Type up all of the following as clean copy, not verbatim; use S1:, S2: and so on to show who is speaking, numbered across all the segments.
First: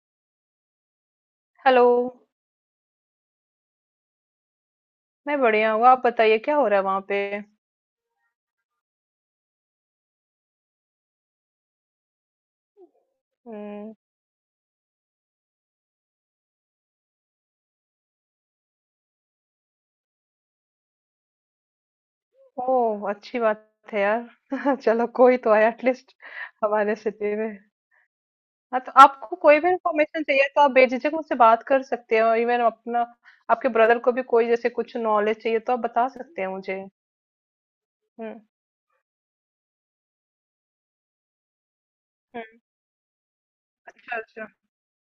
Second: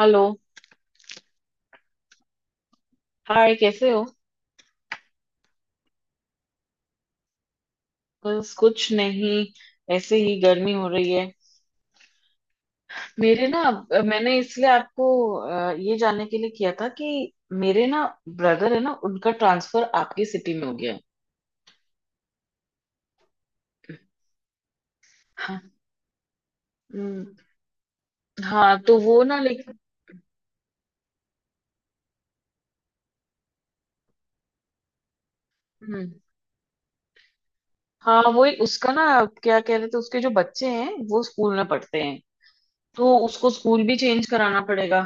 S1: Hello.
S2: Hello.
S1: Hi, कैसे हो?
S2: मैं बढ़िया हूँ, आप बताइए क्या हो रहा है वहां पे।
S1: बस कुछ नहीं। ऐसे ही गर्मी हो रही है। मेरे ना,
S2: हम्म।
S1: मैंने इसलिए आपको ये जानने के लिए किया था कि मेरे ना ब्रदर है ना, उनका ट्रांसफर आपकी सिटी में हो गया है।
S2: ओह, अच्छी बात है यार। चलो, कोई तो
S1: हाँ।
S2: आया एटलीस्ट हमारे
S1: हम्म।
S2: सिटी में।
S1: हाँ,
S2: हाँ तो
S1: तो वो
S2: आपको
S1: ना
S2: कोई भी
S1: लेकिन।
S2: इंफॉर्मेशन चाहिए तो आप बेझिझक मुझसे बात कर सकते हो। इवन अपना आपके ब्रदर को भी कोई जैसे कुछ नॉलेज चाहिए तो आप बता
S1: हम्म।
S2: सकते हैं मुझे।
S1: हाँ,
S2: हम्म।
S1: वो उसका ना, क्या कह रहे थे, उसके जो बच्चे हैं वो स्कूल में पढ़ते हैं,
S2: हम्म।
S1: तो उसको स्कूल भी
S2: अच्छा,
S1: चेंज
S2: अच्छा।
S1: कराना पड़ेगा।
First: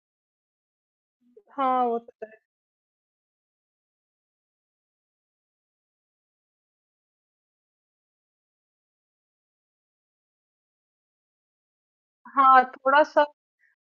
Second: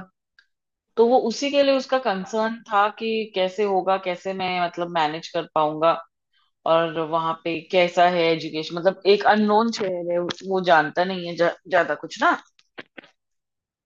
S1: तो वो उसी के लिए,
S2: हाँ
S1: उसका
S2: वो तो।
S1: कंसर्न था कि कैसे होगा, कैसे मैं मतलब मैनेज कर पाऊंगा। और वहां पे कैसा है एजुकेशन, मतलब एक अननोन शहर है, वो जानता नहीं है ज्यादा कुछ ना।
S2: हाँ, थोड़ा सा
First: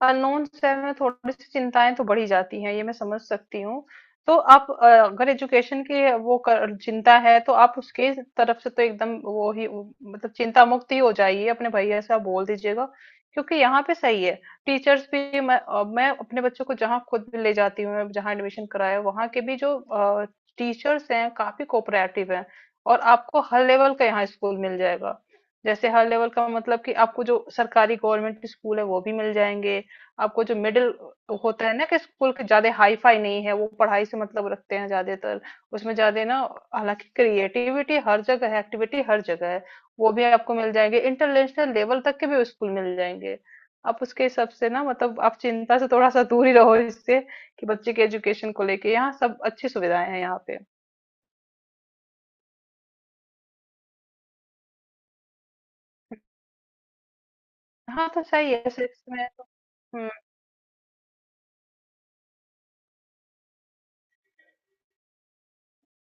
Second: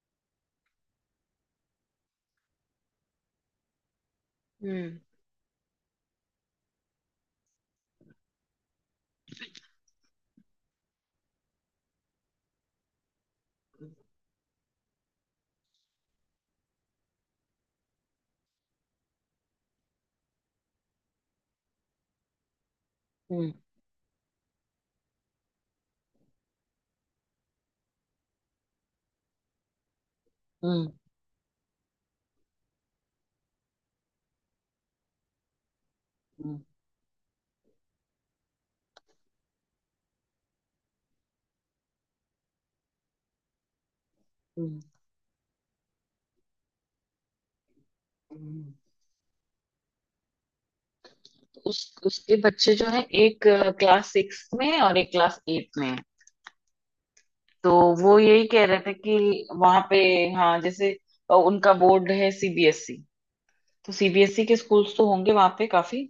S2: अननोन से हमें थोड़ी सी चिंताएँ तो बढ़ ही जाती हैं, ये मैं समझ सकती हूँ। तो आप
S1: हम्म।
S2: अगर एजुकेशन की वो कर चिंता है तो आप उसके तरफ से तो एकदम वो ही उ, मतलब चिंता मुक्त ही हो जाइए, अपने भैया से आप बोल दीजिएगा। क्योंकि यहाँ पे सही है, टीचर्स भी मैं अपने बच्चों को जहाँ खुद भी ले जाती हूँ, जहाँ एडमिशन कराया वहाँ के भी जो टीचर्स हैं काफ़ी कोऑपरेटिव हैं। और आपको
S1: हम्म।
S2: हर लेवल का यहाँ स्कूल मिल जाएगा। जैसे हर लेवल का मतलब कि आपको जो सरकारी गवर्नमेंट स्कूल है वो भी मिल जाएँगे। आपको जो
S1: हम्म।
S2: मिडिल होता है ना, कि स्कूल के ज्यादा हाई फाई नहीं है, वो पढ़ाई से मतलब रखते हैं ज्यादातर, उसमें ज्यादा ना।
S1: हम्म।
S2: हालांकि क्रिएटिविटी हर जगह है, एक्टिविटी हर जगह है, वो भी आपको मिल जाएंगे, इंटरनेशनल लेवल तक के भी स्कूल मिल जाएंगे। आप उसके हिसाब से
S1: हम्म।
S2: ना, मतलब आप चिंता से थोड़ा सा दूर ही रहो इससे, कि बच्चे के एजुकेशन को
S1: हम्म।
S2: लेके यहाँ सब अच्छी सुविधाएं हैं यहाँ पे।
S1: उस उसके बच्चे जो हैं, एक क्लास 6 में है और एक क्लास 8 में है। तो
S2: हाँ
S1: वो
S2: तो
S1: यही
S2: सही
S1: कह
S2: है
S1: रहे थे
S2: सिक्स
S1: कि
S2: में तो।
S1: वहां पे
S2: हम्म।
S1: हाँ, जैसे उनका बोर्ड है सीबीएसई। तो सीबीएसई के स्कूल्स तो होंगे वहां पे काफी।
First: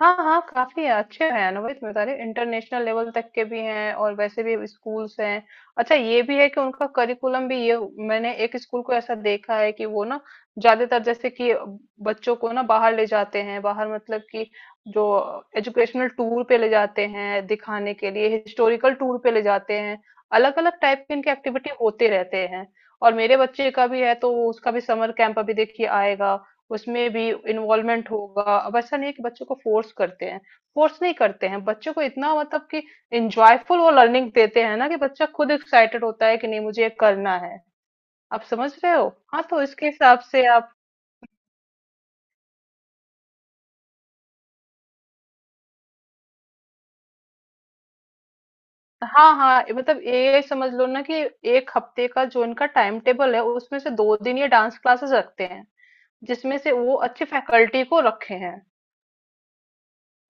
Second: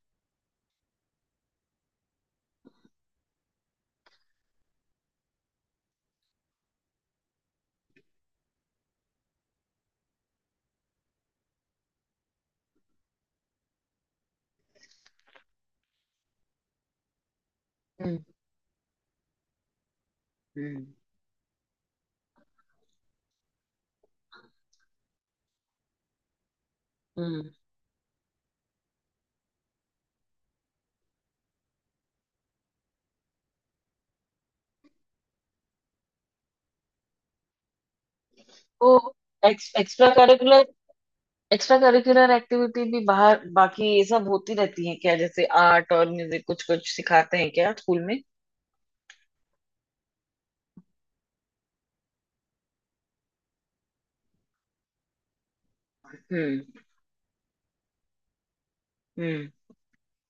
S2: हाँ हाँ, काफी है, अच्छे हैं, अनुभवित बता रही, इंटरनेशनल लेवल तक के भी हैं और वैसे भी स्कूल्स हैं। अच्छा, ये भी है कि उनका करिकुलम भी ये, मैंने एक स्कूल को ऐसा देखा है कि वो ना ज्यादातर जैसे कि बच्चों को ना बाहर ले जाते हैं। बाहर मतलब कि जो एजुकेशनल टूर पे ले जाते हैं दिखाने के
S1: हम्म।
S2: लिए, हिस्टोरिकल टूर पे ले जाते हैं। अलग अलग
S1: हम्म।
S2: टाइप के इनके एक्टिविटी होते रहते हैं। और मेरे बच्चे का भी है, तो उसका भी समर कैंप अभी देखिए आएगा, उसमें भी
S1: हम्म।
S2: इन्वॉल्वमेंट होगा। अब ऐसा नहीं है कि बच्चों को फोर्स करते हैं। फोर्स नहीं करते हैं बच्चों को इतना, मतलब कि इंजॉयफुल वो लर्निंग देते हैं ना, कि बच्चा खुद एक्साइटेड होता है कि नहीं मुझे ये करना है। आप समझ
S1: तो
S2: रहे हो। हाँ तो
S1: एक्स,
S2: इसके
S1: एक्स्ट्रा
S2: हिसाब से
S1: करिकुलर
S2: आप।
S1: एक्स्ट्रा करिकुलर एक्टिविटी भी बाहर, बाकी ये सब होती रहती है क्या? जैसे आर्ट और म्यूजिक कुछ कुछ सिखाते हैं क्या स्कूल में?
S2: हाँ हाँ, ये मतलब ये समझ लो ना कि 1 हफ्ते का जो इनका टाइम टेबल है, उसमें से 2 दिन ये डांस क्लासेस रखते हैं, जिसमें
S1: हम्म।
S2: से वो अच्छे फैकल्टी को रखे हैं।
S1: हम्म।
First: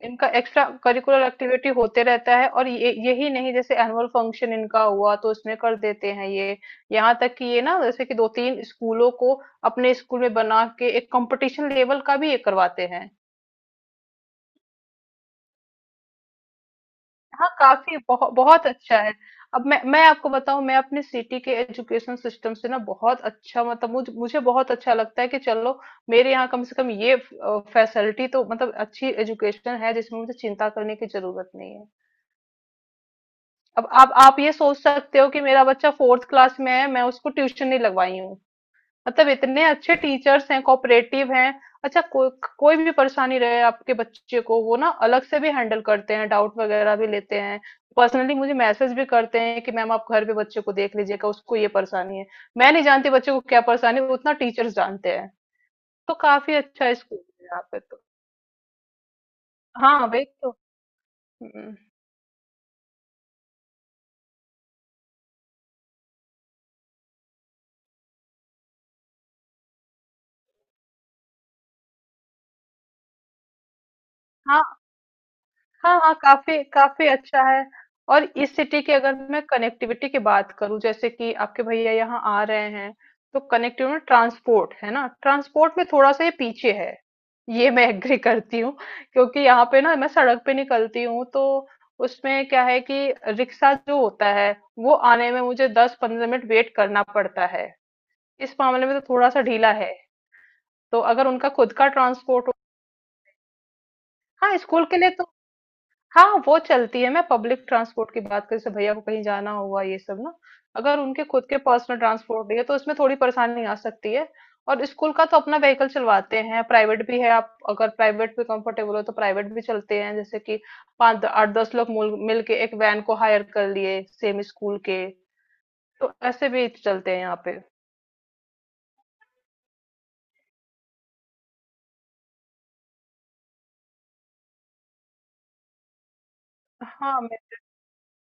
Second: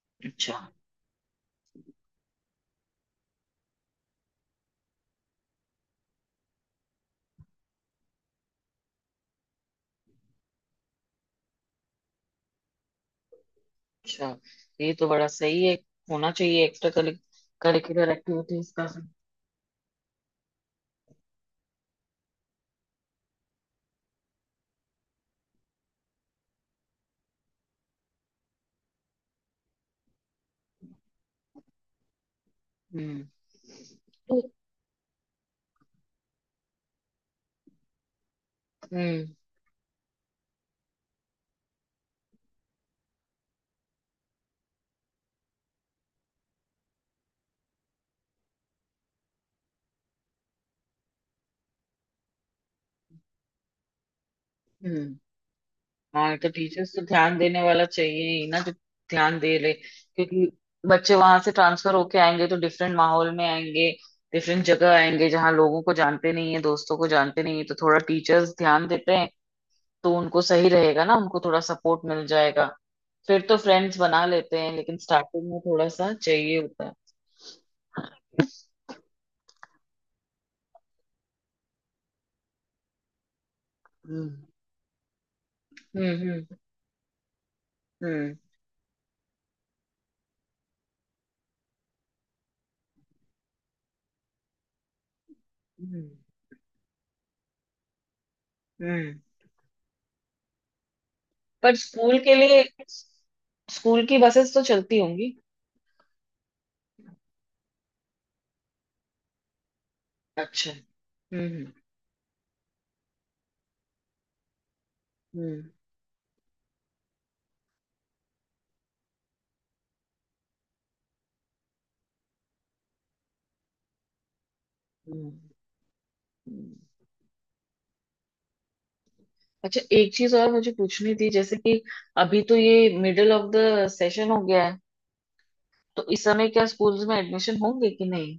S2: इनका
S1: अच्छा।
S2: एक्स्ट्रा करिकुलर एक्टिविटी होते रहता है। और ये यही नहीं, जैसे एनुअल फंक्शन इनका हुआ तो इसमें कर देते हैं ये। यहाँ तक कि ये ना, जैसे कि 2-3 स्कूलों को अपने स्कूल में बना के एक कंपटीशन लेवल का भी ये करवाते हैं।
S1: अच्छा, ये तो बड़ा सही है, होना चाहिए एक्स्ट्रा
S2: हाँ, काफी
S1: करिकुलर
S2: बहुत बहुत
S1: एक्टिविटीज का।
S2: अच्छा है। अब मैं आपको बताऊं, मैं अपने सिटी के एजुकेशन सिस्टम से ना बहुत अच्छा, मतलब मुझे मुझे बहुत अच्छा लगता है कि चलो मेरे यहाँ कम से कम ये फैसिलिटी तो, मतलब अच्छी एजुकेशन है जिसमें मुझे चिंता करने की जरूरत नहीं है।
S1: हम्म।
S2: अब आप ये सोच सकते हो कि मेरा बच्चा फोर्थ क्लास में है, मैं उसको ट्यूशन नहीं लगवाई हूँ।
S1: हम्म।
S2: मतलब इतने अच्छे टीचर्स हैं, कोऑपरेटिव हैं। अच्छा। कोई भी परेशानी रहे आपके बच्चे को, वो ना अलग से भी हैंडल करते हैं, डाउट वगैरह भी लेते हैं। पर्सनली मुझे मैसेज भी करते हैं कि मैम आप घर पे बच्चे को देख लीजिएगा, उसको ये परेशानी है। मैं नहीं जानती बच्चे को क्या परेशानी है, उतना टीचर्स
S1: हम्म।
S2: जानते हैं। तो
S1: हाँ, तो
S2: काफी अच्छा
S1: टीचर्स तो
S2: स्कूल
S1: ध्यान
S2: है यहाँ
S1: देने
S2: पे
S1: वाला
S2: तो।
S1: चाहिए ही ना, जो ध्यान दे ले,
S2: हाँ वही
S1: क्योंकि
S2: तो।
S1: बच्चे वहां से
S2: हम्म।
S1: ट्रांसफर होके आएंगे तो डिफरेंट माहौल में आएंगे। डिफरेंट जगह आएंगे, जहाँ लोगों को जानते नहीं है, दोस्तों को जानते नहीं है, तो थोड़ा टीचर्स ध्यान देते हैं तो उनको सही रहेगा ना, उनको थोड़ा सपोर्ट मिल जाएगा। फिर तो फ्रेंड्स बना लेते हैं,
S2: हाँ
S1: लेकिन स्टार्टिंग में थोड़ा
S2: हाँ
S1: सा
S2: हाँ,
S1: चाहिए
S2: काफी
S1: होता है।
S2: काफी अच्छा है। और इस सिटी की अगर मैं कनेक्टिविटी की बात करूं, जैसे कि आपके भैया यहाँ आ रहे हैं, तो कनेक्टिविटी में
S1: हम्म।
S2: ट्रांसपोर्ट है ना, ट्रांसपोर्ट में थोड़ा सा ये
S1: हम्म।
S2: पीछे है, ये मैं एग्री
S1: हम्म।
S2: करती हूँ। क्योंकि यहाँ पे ना मैं सड़क पे निकलती हूँ, तो उसमें क्या है कि रिक्शा जो होता है, वो आने में मुझे दस
S1: हम्म।
S2: पंद्रह मिनट वेट करना पड़ता है। इस मामले में तो
S1: हम्म।
S2: थोड़ा सा ढीला है, तो अगर उनका खुद
S1: पर
S2: का
S1: स्कूल के
S2: ट्रांसपोर्ट हो।
S1: लिए, स्कूल की बसेस
S2: हाँ
S1: तो
S2: स्कूल के
S1: चलती
S2: लिए तो
S1: होंगी।
S2: हाँ, वो चलती है, मैं पब्लिक ट्रांसपोर्ट की बात कर, जैसे भैया को कहीं जाना हुआ ये सब ना,
S1: अच्छा।
S2: अगर उनके खुद के
S1: हम्म।
S2: पर्सनल ट्रांसपोर्ट नहीं है तो उसमें थोड़ी परेशानी आ सकती है। और स्कूल का तो अपना
S1: हम्म।
S2: व्हीकल चलवाते हैं, प्राइवेट भी है, आप अगर प्राइवेट में कंफर्टेबल हो तो प्राइवेट भी चलते हैं, जैसे कि 5 8-10 लोग मिल के एक वैन को हायर कर लिए सेम स्कूल के,
S1: हम्म।
S2: तो ऐसे भी
S1: हम्म।
S2: चलते हैं यहाँ पे।
S1: अच्छा, एक चीज और मुझे पूछनी थी, जैसे कि अभी तो ये मिडिल ऑफ द सेशन हो गया है, तो इस समय क्या स्कूल्स में
S2: हाँ,
S1: एडमिशन होंगे कि नहीं?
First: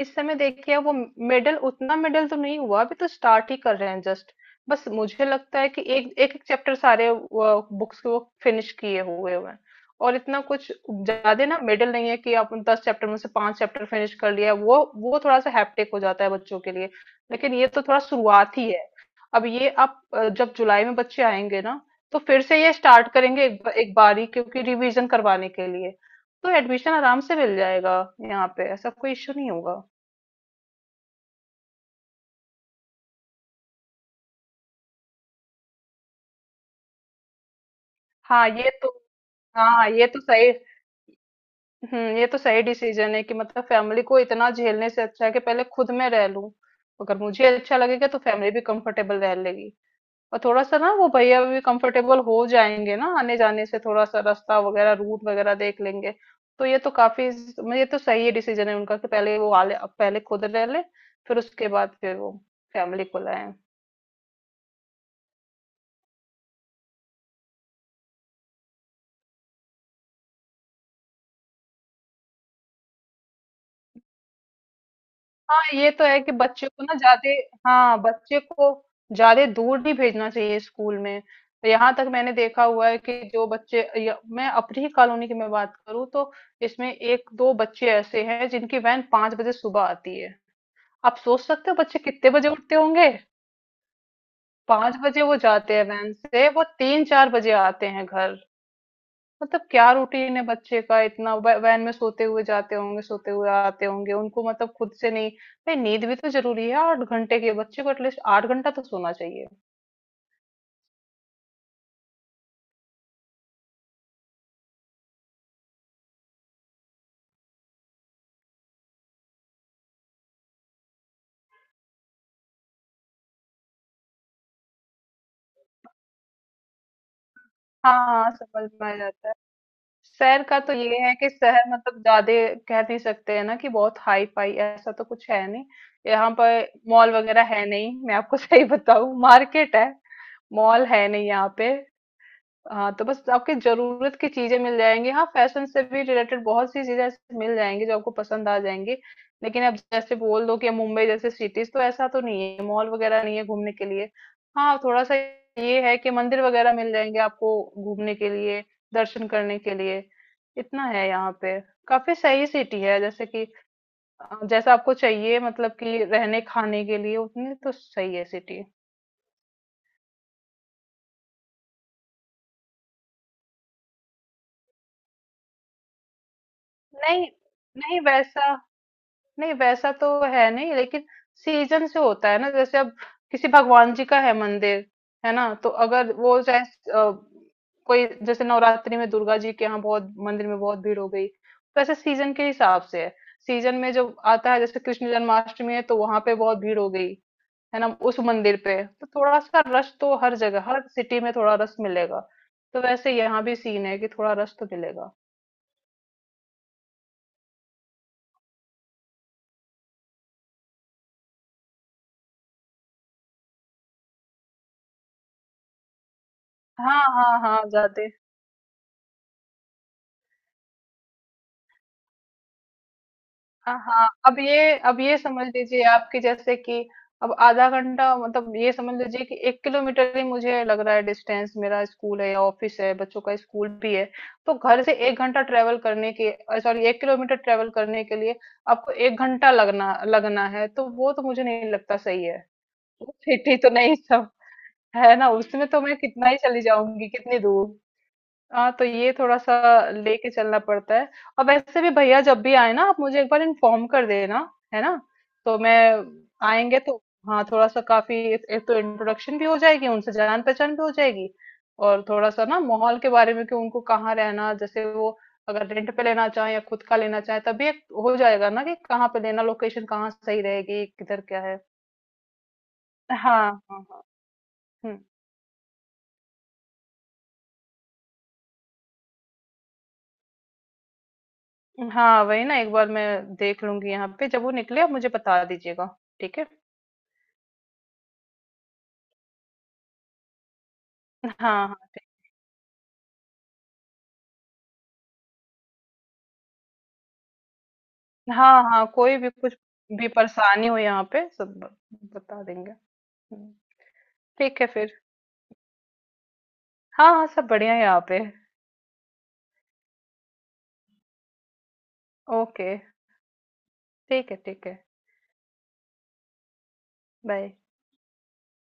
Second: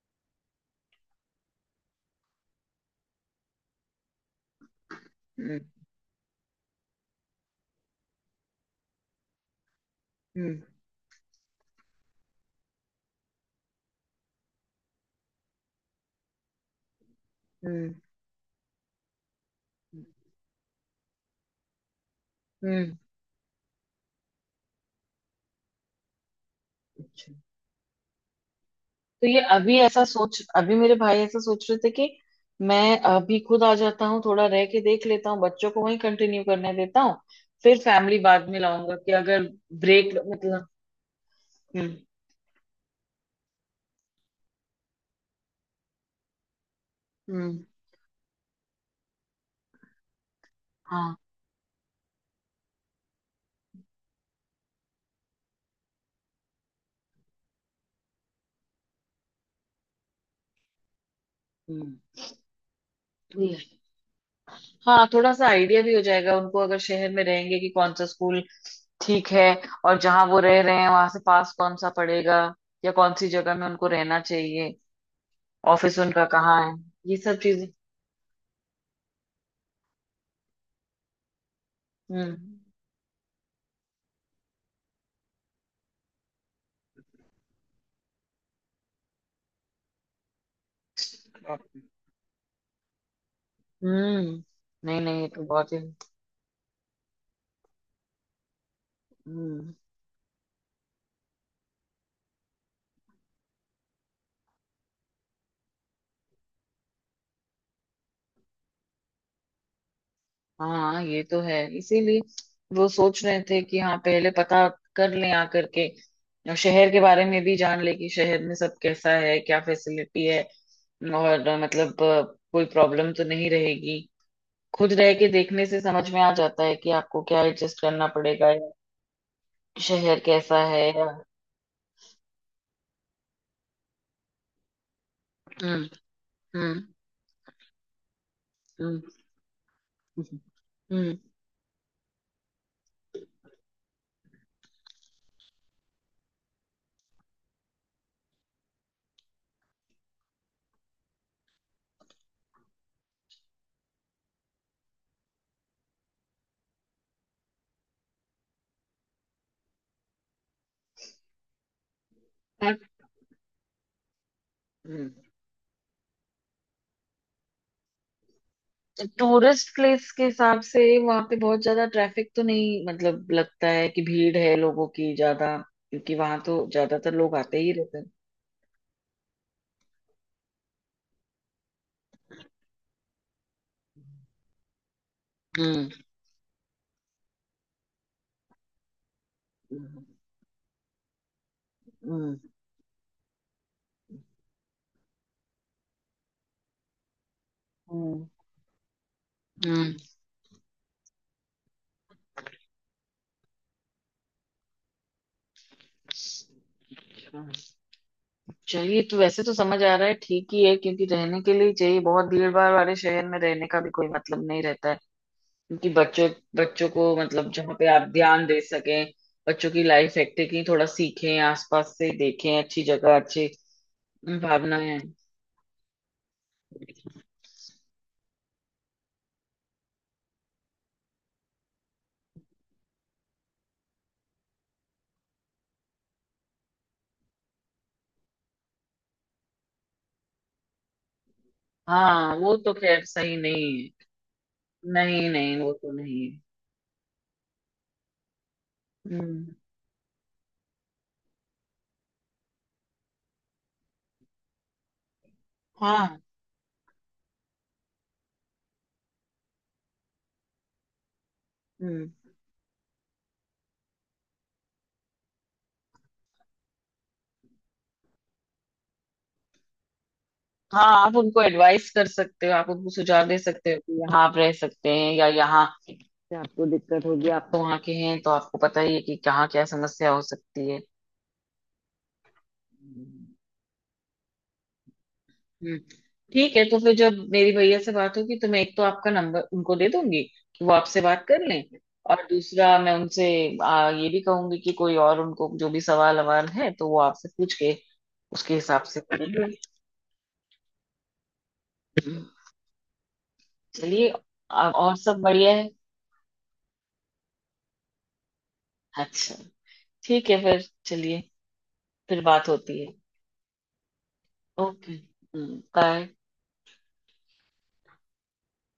S2: इस समय देखिए वो मेडल, उतना मेडल तो नहीं हुआ, अभी तो स्टार्ट ही कर रहे हैं जस्ट। बस मुझे
S1: हम्म।
S2: लगता है कि एक एक एक चैप्टर सारे बुक्स को फिनिश किए हुए हुए हैं। और इतना
S1: हम्म।
S2: कुछ ज्यादा ना मेडल नहीं है कि आप 10 चैप्टर में से 5 चैप्टर फिनिश कर लिया, वो थोड़ा सा हैप्टिक हो जाता है बच्चों के लिए। लेकिन ये तो
S1: हम्म।
S2: थोड़ा शुरुआत ही है। अब ये आप जब जुलाई में बच्चे आएंगे ना, तो फिर से ये
S1: हम्म।
S2: स्टार्ट करेंगे एक बारी, क्योंकि रिवीजन करवाने के लिए। तो एडमिशन आराम
S1: अच्छा,
S2: से मिल जाएगा, यहाँ पे ऐसा कोई
S1: तो
S2: इश्यू
S1: ये
S2: नहीं होगा।
S1: अभी ऐसा सोच, अभी मेरे भाई ऐसा सोच रहे थे कि मैं अभी खुद आ जाता हूँ, थोड़ा रह के देख लेता हूँ, बच्चों को वहीं कंटिन्यू करने देता हूँ, फिर फैमिली बाद
S2: हाँ
S1: में
S2: ये तो।
S1: लाऊंगा कि अगर
S2: हाँ ये
S1: ब्रेक
S2: तो सही।
S1: मतलब। हम्म।
S2: ये तो सही डिसीजन है कि मतलब फैमिली को इतना झेलने से अच्छा है कि पहले खुद में रह लूं। अगर मुझे
S1: हम्म।
S2: अच्छा लगेगा तो फैमिली भी कंफर्टेबल रह लेगी। और थोड़ा सा ना वो
S1: हाँ।
S2: भैया भी कंफर्टेबल हो जाएंगे ना, आने जाने से थोड़ा सा रास्ता वगैरह, रूट वगैरह देख लेंगे। तो ये तो काफी, मतलब ये तो सही डिसीजन है उनका कि पहले वो आले, पहले खुद रह ले, फिर उसके बाद
S1: हम्म।
S2: फिर वो फैमिली को लाए।
S1: हाँ, थोड़ा सा आइडिया भी हो जाएगा उनको अगर शहर में रहेंगे, कि कौन सा स्कूल ठीक है, और जहाँ वो रह रहे हैं वहां से पास कौन सा पड़ेगा, या कौन सी जगह में उनको रहना चाहिए,
S2: हाँ ये
S1: ऑफिस
S2: तो है
S1: उनका
S2: कि
S1: कहाँ
S2: बच्चों
S1: है,
S2: को ना
S1: ये
S2: ज्यादा,
S1: सब चीजें।
S2: हाँ बच्चे को ज्यादा दूर नहीं भेजना चाहिए स्कूल में। तो यहाँ तक मैंने
S1: हम्म।
S2: देखा हुआ है कि जो बच्चे या, मैं अपनी ही कॉलोनी की मैं बात करूँ तो, इसमें एक दो बच्चे ऐसे हैं जिनकी वैन 5 बजे सुबह आती है। आप सोच सकते हो
S1: हाँ।
S2: बच्चे कितने बजे उठते होंगे।
S1: हम्म।
S2: पांच
S1: नहीं नहीं,
S2: बजे
S1: ये
S2: वो
S1: तो बहुत
S2: जाते
S1: ही।
S2: हैं वैन से, वो 3-4 बजे आते हैं घर। मतलब
S1: हम्म।
S2: क्या रूटीन है बच्चे का, इतना वैन में सोते हुए जाते होंगे, सोते हुए आते होंगे, उनको मतलब खुद से नहीं। भाई नींद भी तो जरूरी है, 8 घंटे के बच्चे को एटलीस्ट 8 घंटा तो सोना चाहिए।
S1: हाँ, ये तो है, इसीलिए वो सोच रहे थे कि हाँ, पहले पता कर लें आकर के, और शहर के बारे में भी जान ले कि शहर में सब कैसा है, क्या फैसिलिटी है, और मतलब कोई प्रॉब्लम तो नहीं रहेगी। खुद रह के देखने से समझ में आ जाता है कि आपको क्या एडजस्ट
S2: हाँ
S1: करना
S2: हाँ,
S1: पड़ेगा,
S2: समझ
S1: या
S2: में आ जाता है।
S1: शहर
S2: शहर का
S1: कैसा
S2: तो
S1: है।
S2: ये है कि शहर मतलब ज्यादा कह नहीं सकते हैं ना, कि बहुत हाई फाई ऐसा तो कुछ है नहीं।
S1: हम्म।
S2: यहाँ पर
S1: हम्म।
S2: मॉल वगैरह है नहीं, मैं आपको सही
S1: हम्म।
S2: बताऊं, मार्केट है, मॉल है
S1: हम्म।
S2: नहीं यहाँ पे। हाँ तो बस आपकी जरूरत की चीजें मिल जाएंगी, हाँ फैशन से भी रिलेटेड बहुत सी चीजें ऐसी मिल जाएंगी जो आपको पसंद आ जाएंगी। लेकिन अब जैसे बोल दो कि मुंबई जैसे सिटीज तो, ऐसा तो नहीं है, मॉल वगैरह नहीं है घूमने के लिए। हाँ थोड़ा सा ये है कि मंदिर वगैरह मिल जाएंगे आपको घूमने के लिए, दर्शन करने के लिए, इतना है यहाँ पे। काफी सही सिटी है, जैसे कि जैसा आपको
S1: हम्म।
S2: चाहिए मतलब कि रहने खाने के लिए, उतनी तो सही है सिटी।
S1: टूरिस्ट प्लेस के हिसाब से वहां पे बहुत ज्यादा ट्रैफिक तो नहीं, मतलब लगता है कि भीड़ है लोगों की ज्यादा, क्योंकि वहां तो ज्यादातर
S2: नहीं
S1: लोग आते ही रहते
S2: नहीं
S1: हैं।
S2: वैसा, नहीं वैसा तो है नहीं, लेकिन सीजन से होता है ना, जैसे अब किसी भगवान जी का है मंदिर, है ना, तो
S1: हम्म।
S2: अगर वो चाहे अ, कोई जैसे नवरात्रि में दुर्गा जी के यहाँ
S1: हम्म।
S2: बहुत मंदिर में बहुत भीड़ हो गई, तो ऐसे सीजन के हिसाब से है। सीजन में जो आता है, जैसे कृष्ण जन्माष्टमी है तो वहां पे बहुत भीड़ हो गई, है ना उस
S1: हम्म।
S2: मंदिर पे, तो थोड़ा सा
S1: हम्म।
S2: रश तो हर जगह, हर सिटी में थोड़ा रश मिलेगा। तो वैसे यहाँ भी सीन है कि थोड़ा रश तो मिलेगा।
S1: अच्छा। चलिए, तो वैसे तो समझ आ रहा है, ठीक ही है, क्योंकि रहने के लिए ही चाहिए, बहुत भीड़ भाड़ वाले शहर में रहने का भी कोई मतलब नहीं रहता है, क्योंकि बच्चों बच्चों
S2: हाँ
S1: को
S2: हाँ
S1: मतलब
S2: हाँ
S1: जहाँ पे आप
S2: जाते।
S1: ध्यान दे सकें, बच्चों की लाइफ एक्टिविटी थोड़ा सीखें, आसपास से देखें, अच्छी जगह, अच्छी
S2: हाँ हाँ, अब ये
S1: भावनाएं।
S2: अब ये समझ लीजिए आपकी, जैसे कि अब आधा घंटा, मतलब ये समझ लीजिए कि 1 किलोमीटर ही मुझे लग रहा है डिस्टेंस, मेरा स्कूल है या ऑफिस है, बच्चों का स्कूल भी है। तो घर से 1 घंटा ट्रेवल करने के, सॉरी 1 किलोमीटर ट्रेवल करने के लिए आपको 1 घंटा लगना लगना है, तो वो तो मुझे नहीं लगता सही
S1: हाँ,
S2: है।
S1: वो तो खैर
S2: वो
S1: सही
S2: सिटी तो
S1: नहीं है।
S2: नहीं सब, है
S1: नहीं
S2: ना,
S1: नहीं,
S2: उसमें
S1: वो
S2: तो
S1: तो
S2: मैं
S1: नहीं
S2: कितना ही
S1: है।
S2: चली जाऊंगी कितनी दूर। हाँ तो ये थोड़ा
S1: हम्म।
S2: सा लेके चलना पड़ता है। और वैसे भी भैया जब भी आए ना, आप मुझे एक बार इन्फॉर्म कर देना, है ना, तो मैं
S1: हाँ।
S2: आएंगे तो हाँ, थोड़ा सा काफी एक एक तो इंट्रोडक्शन भी हो जाएगी उनसे, जान पहचान भी हो जाएगी। और
S1: हम्म।
S2: थोड़ा सा ना माहौल के बारे में कि उनको कहाँ रहना, जैसे वो अगर रेंट पे लेना चाहे या खुद का लेना चाहे, तभी एक हो जाएगा ना कि कहाँ पे लेना, लोकेशन कहाँ सही
S1: हाँ,
S2: रहेगी,
S1: आप
S2: किधर क्या
S1: उनको
S2: है।
S1: एडवाइस कर सकते हो, आप उनको सुझाव दे
S2: हाँ
S1: सकते हो
S2: हाँ
S1: कि
S2: हाँ।
S1: यहाँ आप रह सकते
S2: हम्म।
S1: हैं या यहाँ से आपको दिक्कत होगी, आप तो वहाँ के हैं तो आपको पता ही है कि कहाँ क्या समस्या हो सकती है।
S2: हाँ वही ना, एक बार
S1: हम्म।
S2: मैं देख लूंगी यहाँ पे, जब वो निकले आप मुझे बता दीजिएगा, ठीक है।
S1: ठीक है, तो फिर जब मेरी भैया से बात होगी तो मैं एक तो आपका नंबर उनको दे दूंगी कि वो आपसे बात कर लें,
S2: हाँ
S1: और दूसरा मैं उनसे ये भी कहूंगी कि कोई और उनको जो भी सवाल ववाल है तो वो आपसे पूछ के
S2: हाँ
S1: उसके
S2: हाँ
S1: हिसाब
S2: हाँ,
S1: से
S2: कोई भी
S1: करेंगे।
S2: कुछ भी परेशानी हो यहाँ पे सब बता देंगे। हम्म।
S1: चलिए,
S2: ठीक है
S1: अब
S2: फिर।
S1: और सब बढ़िया है।
S2: हाँ हाँ, सब बढ़िया है यहाँ पे।
S1: अच्छा। ठीक है फिर। चलिए, फिर बात
S2: ओके,
S1: होती है।
S2: ठीक है ठीक है,
S1: ओके। बाय।
S2: बाय।